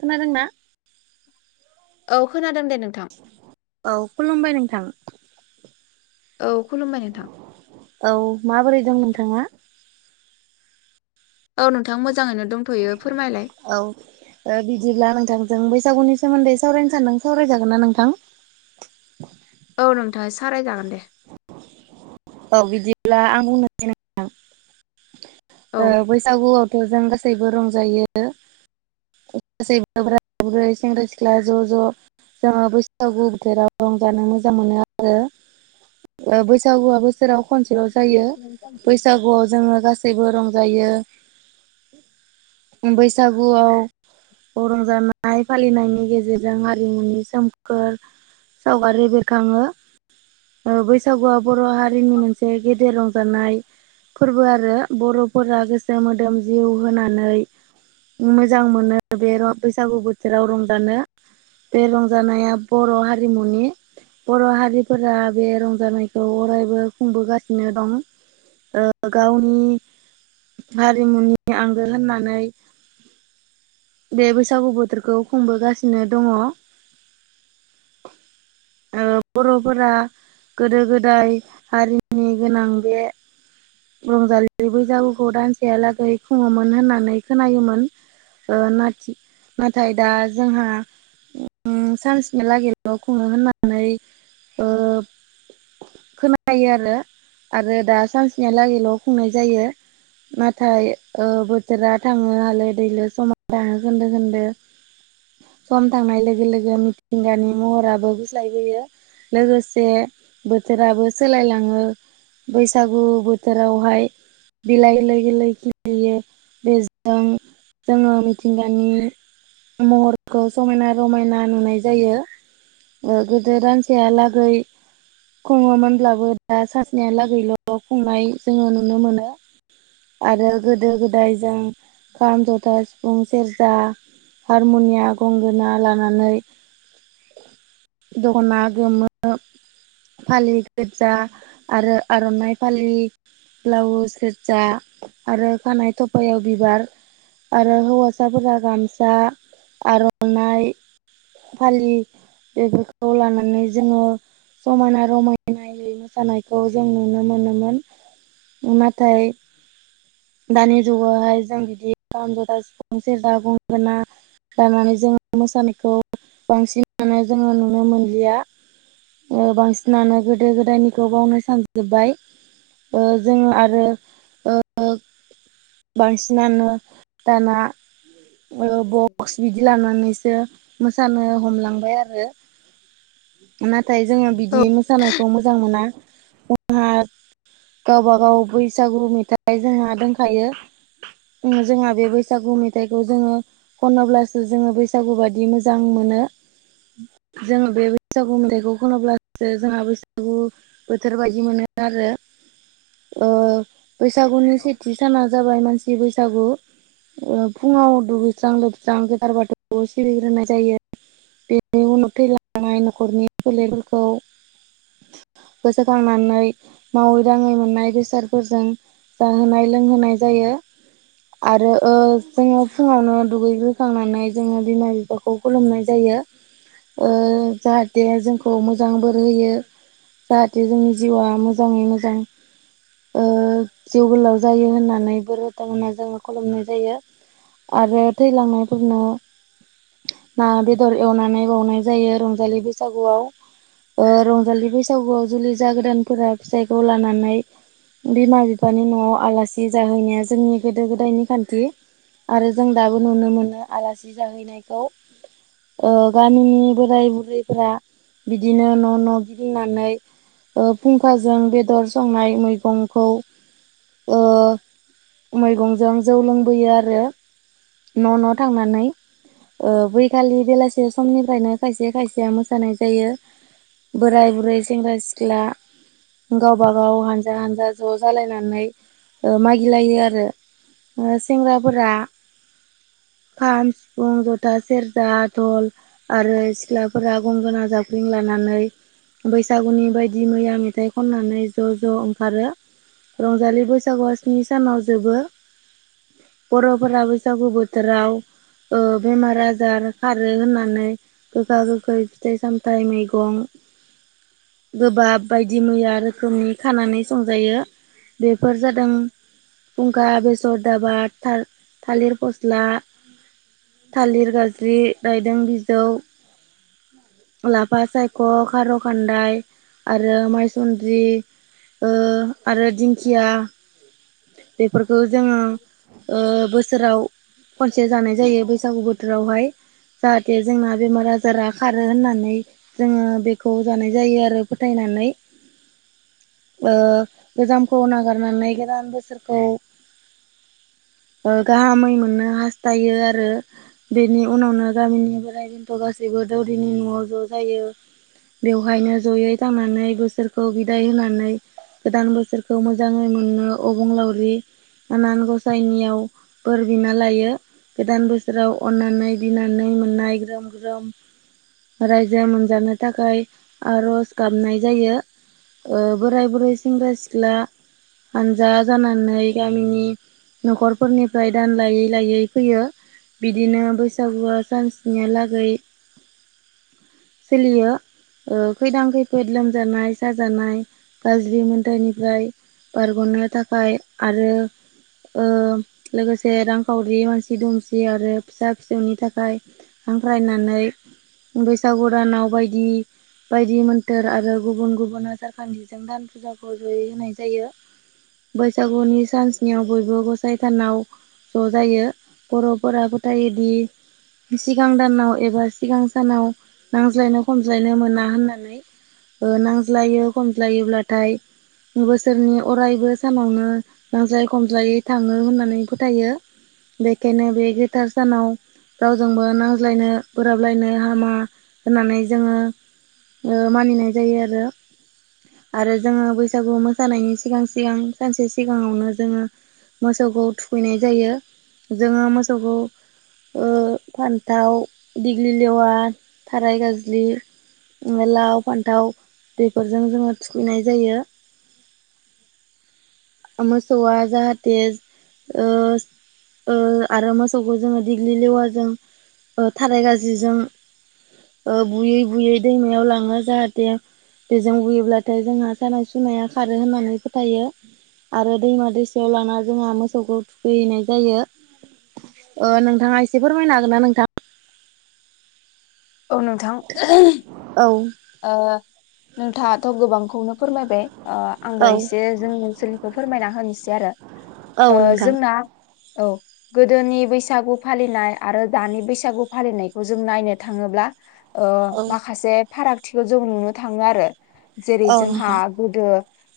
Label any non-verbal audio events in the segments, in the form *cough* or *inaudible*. खोनादों ना औ खोनादों दे नोंथां *unintelligible* औ खुलुमबाय नोंथां औ खुलुमबाय नोंथां औ माबोरै दं नोंथाङा औ नोंथां मोजाङैनो दंथ'यो फोरमायलाय औ बिदिब्ला नोंथांजों बैसागुनि सोमोन्दै सावरायनो सानदों सावरायजागोन ना नोंथां औ नोंथाङा साराय जागोन दे औ बिदिब्ला आं बुंनोसै न औ बैसागुआवथ' जों गै गासैबो रंजायो गासैबो *unintelligible* सेंग्रा सिख्ला ज' ज' जोङो बैसागु बोथोराव रंजानो मोजां मोनो आरो बैसागुआबो सेराव खनसेल' जायो बैसागुआव जोङो गासैबो रंजायो बैसागुआव रंजानाय फालिनायनि गेजेरजों आरारिमुनि सोमखोर सावगारि बेरखाङो बैसागुआ बर' हारि हारिनि मोनसे गेदेर रंजानाय फोरबो आरो बर'फोरा गोसो मोदोम जिउ होनानै मोजां मोनो बे बैसागु बोथोराव रंजानो बे रंजानाया बर' हारिमुनि बर' हारिफोरा बे रंजानायखौ अरायबो माव खुंबोगासिनो दं गावनि हारिमुनि आंगो होननानै बे बैसागु बोथोरखौ खुंबोगासिनो दंङ बर'फोरा गोदो गोदाय हारिनि गोनां बे रंजालि बैसागुखौ दानसेयालागै खुङोमोन होननानै खोनायोमोन नाथाय दा जोंहा सानसेनिलागिर खुनो होननानै जायो आरो आरो दा सानसेनिलागैल' खुंनाय जायो नाथाय बोथोरा थाङो हालो दैलो समान थाङो खोनदो खोन्दो सम थांनाय लोगो लोगो मिथिंगानि महराबो गुस्लायबोयो लोगोसे बोथोराबो सोलायलाङो बैसागु बोथोरावहाय बिलाइ लाय गलायखियो बेजं जोङो मिथिंगानि महरखौ समायना रमायना नुनाय जायो गोदो रानसेया लागै खुङोन अब्लाबो दा सानसनायहालागैल' खुंनाय जोङो नुनो मोनो आरो गोदो गोदाय जों खाम जथा सिफुं सेरजा हारमुनिया गंगोना लानानै दना गोमो फालि गोरजा आरो आर'नाइ फालि ब्लाउस सेरजा आरो खानायाइ थफायाव बिबार आरो हौवासाफोरा गामसा आर'नाइ फालि बेफोरखौ लानानै जोङो समायना रमायना नायै मोसानायखौ जों नुनो मोनोमोन नाथाय दानि जुगावहाय जों लानानै जोङो मोसानायखौ बांसिनानो जोङो नुनो मोनलिया बांसिनानो गोदो गोदायनिखौ बावनो सानजोब्बाय ओ जोङो आरो ओ बांसिनानो दाना ओ बक्स बिदि लानानैसो मोसानो हमलांबाय आरो नाथाय जोङो औ बिदि मोसानायखौ मोजां मोना जोंहा गावबागाव बैसागु मेथाइ जोंहा दोंखायो *inaudible* खनोब्लासो जोङो बैसागु बायदि मोजां मोनो जोङो बे बैसागु मेथाइखौ खोनाब्लासो जोंहा बैसा गु बोथोर बायदि मोनो आरो ओ बैसागुनि सेथि साना जाबाय मानसि बैसागु ओ फुङाव दुगैस्रां लोबस्रां गोथार बाथौखौ सिबिग्रोनाय जायो बेनि उनाव थैलांनाय न'खरनि फोलेरफोरखौ गोसोखांनानै मावै दाङै मोननाय बेसादफोरजों जाहोनाय लोंहोनाय जायो आरो ओ जोङो फुङावनो दुगैग्रोखांनानै जोङो बिमा बिफा खौ खुलुमनाय जायो ओ जाहाथे जोंखौ मोजां बोर होयो जाहाथे जोंनि जिउआ मोजाङै मोजां ओ जिउ गोलाव जायो होननानै बोर होथों होननानै जों खुलुमनाय जायो आरो थैलांनायफोरनो ना बेदर एवनानै बावनाय जायो रंजालि बैसागुआव ओ रं जालि बैसागुआव जुलि जागोदानफोरा फिसाइखौ लानानै बिमा बिफानि न'आव आलासि जाहैनाया जोंनि गोदो गोदायनि खान्थि आरो जों दाबो नुनो मोनो आलासि जाहैनायखौ ओ गामिनि बोराय बुरैफ्रा बिदिनो न' न' गि दिंनानै ओ फुंखाजों बेदर संनाय मैगंखौ ओ मैगंजों जौ लोंबोयो आरो न' न' थांनानै ओ बैखालि बेलासे समनिफ्रायनो खायसे खायसेया मोसानाय जायो बोराय बुरै सेंग्रा सिख्ला गावबा गाव हानजा हानजा ज' जालायनानै ओ मागिलायो आरो ओ सेंग्राफोरा खाम सिफुं जथा सेरजा धल आरो सिख्लाफोरा गंगोना जाबख्रिं लानानै बैसागुनि बायदि मैया मेथाइ खननानै ज' ज' ओंखारो रंजालि बैसागुआ स्नि सानाव जोबो बर'फोरा बैसागु बोथोराव ओ बेमार आजार खारो होननानै गोखा गोखै फिथाइ सामथाइ मैगं गोबाब बायदि मैया रोखोमनि खानानै संजायो बेफोर जादों फुंखा बेसर दाबा थाल थालिर फस्ला थालिर गाज्रि रायदों बिजौ लाफा साय ख' खार' खान्दाय आरो माइसुन्द्रि ओ आरो दिंखिया बेफोरखौ जोङो ओ बोस सोराव खनसे जानाय जायो बैसागो बोथोराव हाय जाहाथे जोंना बेमार आजारा खारो होननानै जोङो बेखौ जानाय जायो आरो फोथायनानै ओ गोजामखौ नागारनानै गोदान बोसोरखौ ओ गाहामै मोननो हास्थायो आरो बेनि उनावनो गामिनि बोराय बेन्थ' गासैबो दौरैनि न'आव ज' जायो। बेवहायनो जयै थांनानै बोसोरखौ बिदाय होनानै गोदान बोसोरखौ मोजाङै मोनो अबंलावरि आनान गसाइनियाव बोरबिना लायो। गोदान बोसोराव अन्नानै बिनानै मोननाय ग्रोम-ग्रोम रायजो जों मोनजानो थाखाय आर'ज गाबनाय जायो। ओ बोराय बुरै सेंग्रा सिख्ला हानजा जानानै गामिनि न'खरफोरनिफ्राय दान लायै-लायै फैयो। बिदिनो बैसागुआ सानस्नियालागै सोलियो। ओ खैदां खैफोद लोमजानाय साजानाय गाज्रि मोनथोरनिफ्राय बारग'नो थाखाय आरो ओ लोगोसे रांखावरि मानसि दुमसि आरो फिसा फिसौनि थाखाय हांख्रायनानै बैसागु दानाव बायदि बायदि मोन्थोर आरो गुबुन - गुबुन आसारखान्थिजों दान फुजाखौ जयै होनाय जायो। बैसागुनि सानस्नियाव बयबो गसाइ थानाव ज' जायो। बर'फोरा फोथायोदि सिगां दानाव एबा सिगां सानाव नांज्लायनो खमज्लायनो मोना होननानै। ओ नांज्लायो खमज्लायोब्लाथाय बोसोरनि अरायबो सानावनो नांज्लाय खमजायै थाङो होननानै फोथायो। बेखायनो बे गोथार सानाव रावजोंबो नांज्लायनो बोराबलायनो हा हामा होननानै जोङो ओ मानिनाय जायो आरो। आरो जोङो बैसागु मोसानायनि सिगां-सिगां सानसे सिगाङावनो जोङो मोसौखौ थुखैनाय जायो। जोङो मोसौखौ ओ फान्थाव दिग्लि लेवा थाराय गाज्लि ओ लाव फान्थाव बेफोरजों जोङो थुखैनाय जायो। मोसौवा जाहाथे ओ ओ आरो मोसौखौ जोङो दिग्लि लेवाजों थाराय गाज्लिजों ओ बुयै - बुयै दैमायाव लाङो जाहाथे बेजों बुयोब्लाथाय जोंहा सानाय सुनाया खारो होननानै फोथायो। आरो दैमा दैसायाव लाना जोंहा मोसौखौ थुखैहैनाय जायो। ओ नोंथाङा एसे फोरमायनो हागोन ना नोंथां? औ नोंथां। औ। ओ नोंथाङाथ' गोबांखौनो फोरमायबाय ओ आंबो औ एसे जोंनि ओनसोलनिखौ फोरमायना होनोसै आरो औ ओ नोंथां जोंना औ। गोदोनि बैसागु फालिनाय आरो दानि बैसागु फालिनायखौ जों नायनो थाङोब्ला ओ औ माखासे फारागथिखौ जों नुनो थाङो आरो जेरै औ जोंहा नोंथां गोदो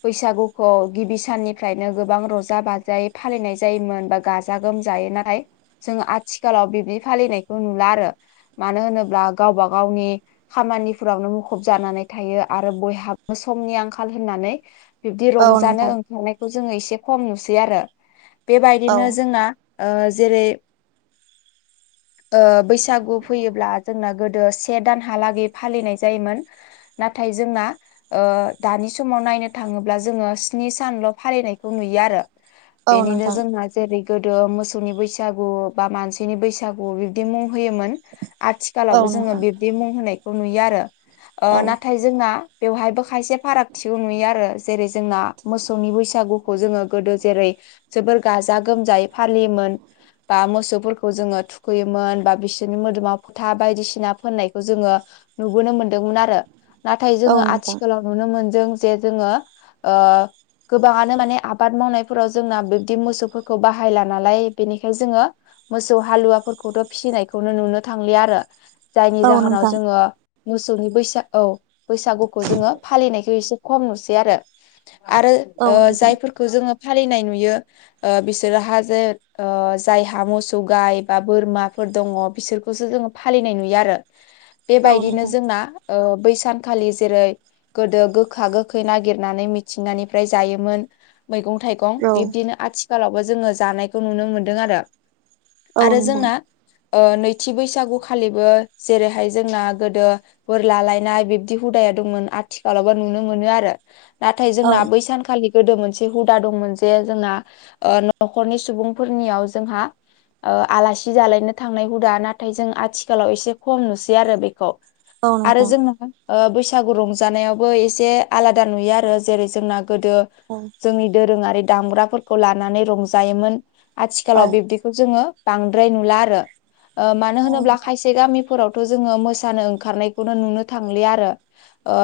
बैसागुखौ गिबि साननिफ्रायनो गोबां र'जा बाजायै फालिनाय जायोमोन बा गा जा गोमजायै नाथाय जोंङो आथिखालाव बिब्दि फालिनायखौ नुला आरो। मानो होनोब्ला गावबा गावनि खामानि फ्रावनो मुखुब जानानै थायो आरो बयहाबो समनि आंखाल होननानै बिब्दि औ रंजानो नोंथां ओंखारनायखौ जोङो इसे खम नुसै आरो औ बेबायदिनो जोंङा ओ जेरै ओ बैसागु फैयोब्ला जोंना गोदो से दानहालागै फालिनाय जायोमोन। नाथाय जोंना ओ दानि समाव नायनो थाङोब्ला जोङो स्नि सानल' फालिनायखौ नुयो आरो। औ बेनिनो नोंथां जोंहा जेरै गोदो मोसौनि बैसागु बा मानसिनि बैसागु बिबदि मुं होयोमोन। औ आथिखालावबो जोङो नोंथां बिब्दि मुं होनायखौ नुयो आरो‌। ओ औ नाथाय जोंना बेवहायबो खायसे फारागथिखौ नुयो आरो जेरै जोंना मोसौनि बैसागु जोङो गोदो जेरै जोबोर गाजा -गोमजायै फालियोमोन। बा मोसौफोरखौ जोङो थुखैयोमोन, बा बिसोरनि मोदोमाव फोथा बायदिसिना फोननायखौ जोङो नुबोनो मोनदोंमोन आरो। नाथाय जोङो औ नोंथां औ नोंथां आथिखालाव नुनो मोनदों जे जोङो ओ गोबाङानो माने आबाद मावनायफोराव जोंना बिब्दि मोसौफोरखौ बाहायला नालाय बेनिखायनो जोङो मोसौ हालुवाफोरखौथ' फिसिनायखौनो नुनो थांलिया आरो। जायनि औ जाहोनाव जोङो मोसौनि बैसाग औ बैसागुखौ जोङो फालिनायखौ खम नुसै आरो। आरो नोंथां औ जायफोरखौ ओ जोङो फालिनाय नुयो ओ बिसोरोहा जे जायहा मोसौ गाय बा बोरमाफोर दङ बिसोरखौसो जोङो फालिनाय नुयो आरो। बे बायदिनो नोंथां जोंना ओ बैसानखालि जेरै गोदो गोखा गोखै नागिरनानै मिथिंगानिफ्राय जायोमोन मैगं -थाइगं *unintelligible* औ बिब्दिनो आथिखालावबो जोङो जानायखौ नुनो मोनदों आरो। औ आरो नोंथां जोंना ओ नैथि बैसागु खालिबो जेरैहाय जोंना गोदो बोर लालायनाय बिब्दि हुदाया दंमोन। आथिखालावबो नुनो मोनो आरो। नाथाय जोंना बै सानखालि गोदो मोनसे हुदा दंमोन जे जोंना ओ न'खरनि सुबुंफोरनियाव जोंहा आलासि जालायनो थांनाय हुदा नाथाय जों आथिखालाव एसे खम नुसै आरो बेखौ औ आरो नोंथां जोङो ओ बैसागु रंजानायावबो एसे आलादा नुयो आरो। जेरै जोंना गोदो औ जोंनि दोरोङारि दामग्राफोरखौ लानानै रंजायोमोन। आथिखालाव बिब्दि जोङो बांद्राय नुला आरो ओ मानो औ होनोब्ला नोंथां खायसे गामि थ' जोङो मोसानो ओंखारनायखौनो नुनो थांलिया आरो।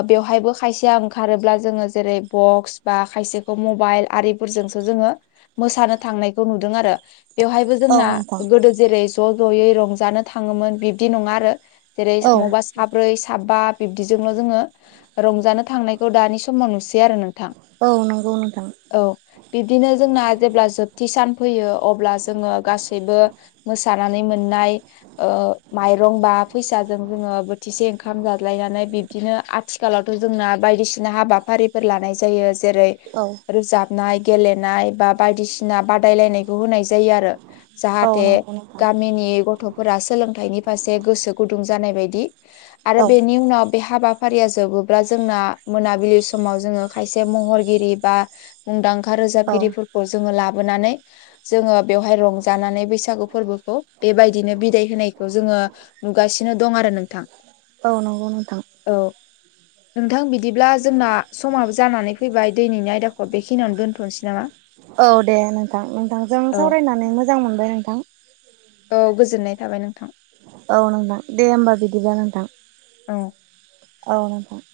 बेवहायबो खायसेया ओंखारोब्ला जोङो जेरै बक्स, बा खायसेखौ मबाइल आरि -फोरजोंसो जोङो मोसानो थांनायखौ नुदों आरो। बेवहायबो औ जोंना नोंथां गोदो जेरै ज' ज'यै रंजानो थाङोमोन बिबदि नङा आरो जेरै औ मबा साब्रै, साबा बिब्दिजोंल' जोङो रंजानो थांनायखौ दानि समाव नुसै आरो नोंथां। औ नंगौ नोंथां। औ बिब्दिनो जोंना जेब्ला जोबथि सान फैयो अब्ला जोङो गासैबो मोसानानै मोननाय ओ माइरं बा फैसाजों जोङो बोथिसे ओंखाम जालायनानै बिब्दिनो आथिखालावथ' जोंना बायदिसिना हाबाफारि *unintelligible* लानाय जायो। जेरै औ रोजाबनाय, गेलेनाय बा बायदिसिना बादायलायनायखौ होनाय जायो आरो। औ जाहाथे नंगौ नोंथां गामिनि गथ' -फोरा सोलोंथाइनि फारसे गोसो गुदुं जानाय बायदि आरो औ बेनि उनाव बे हाबा -फारिया जोबोब्ला जोंना मोनाबिलि समाव जोङो खायसे महरगिरि बा मुंदांखा औ रोजाबगिरिफोरखौ जोङो लाबोनानै जोङो बेवहाय रंजानानै बैसागु फोरबोखौ बेबायदिनो बिदाय होनायखौ जोङो नुगासिनो दं आरो नोंथां। औ नंगौ नोंथां औ नोंथां बिदि बिदिब्ला जोंना समाबो जानानै फैबाय दिनैनि आयदाखौ बेखिनियाव दोन्थ'नोसै नामा? औ दे। नोंथां नोंथांजों औ सावराय मोजां मोनबाय नोंथां। औ गोजोननाय थाबाय नोंथां। औ नोंथां, दे होमबा बिदिब्ला नोंथां औ औ नोंथां।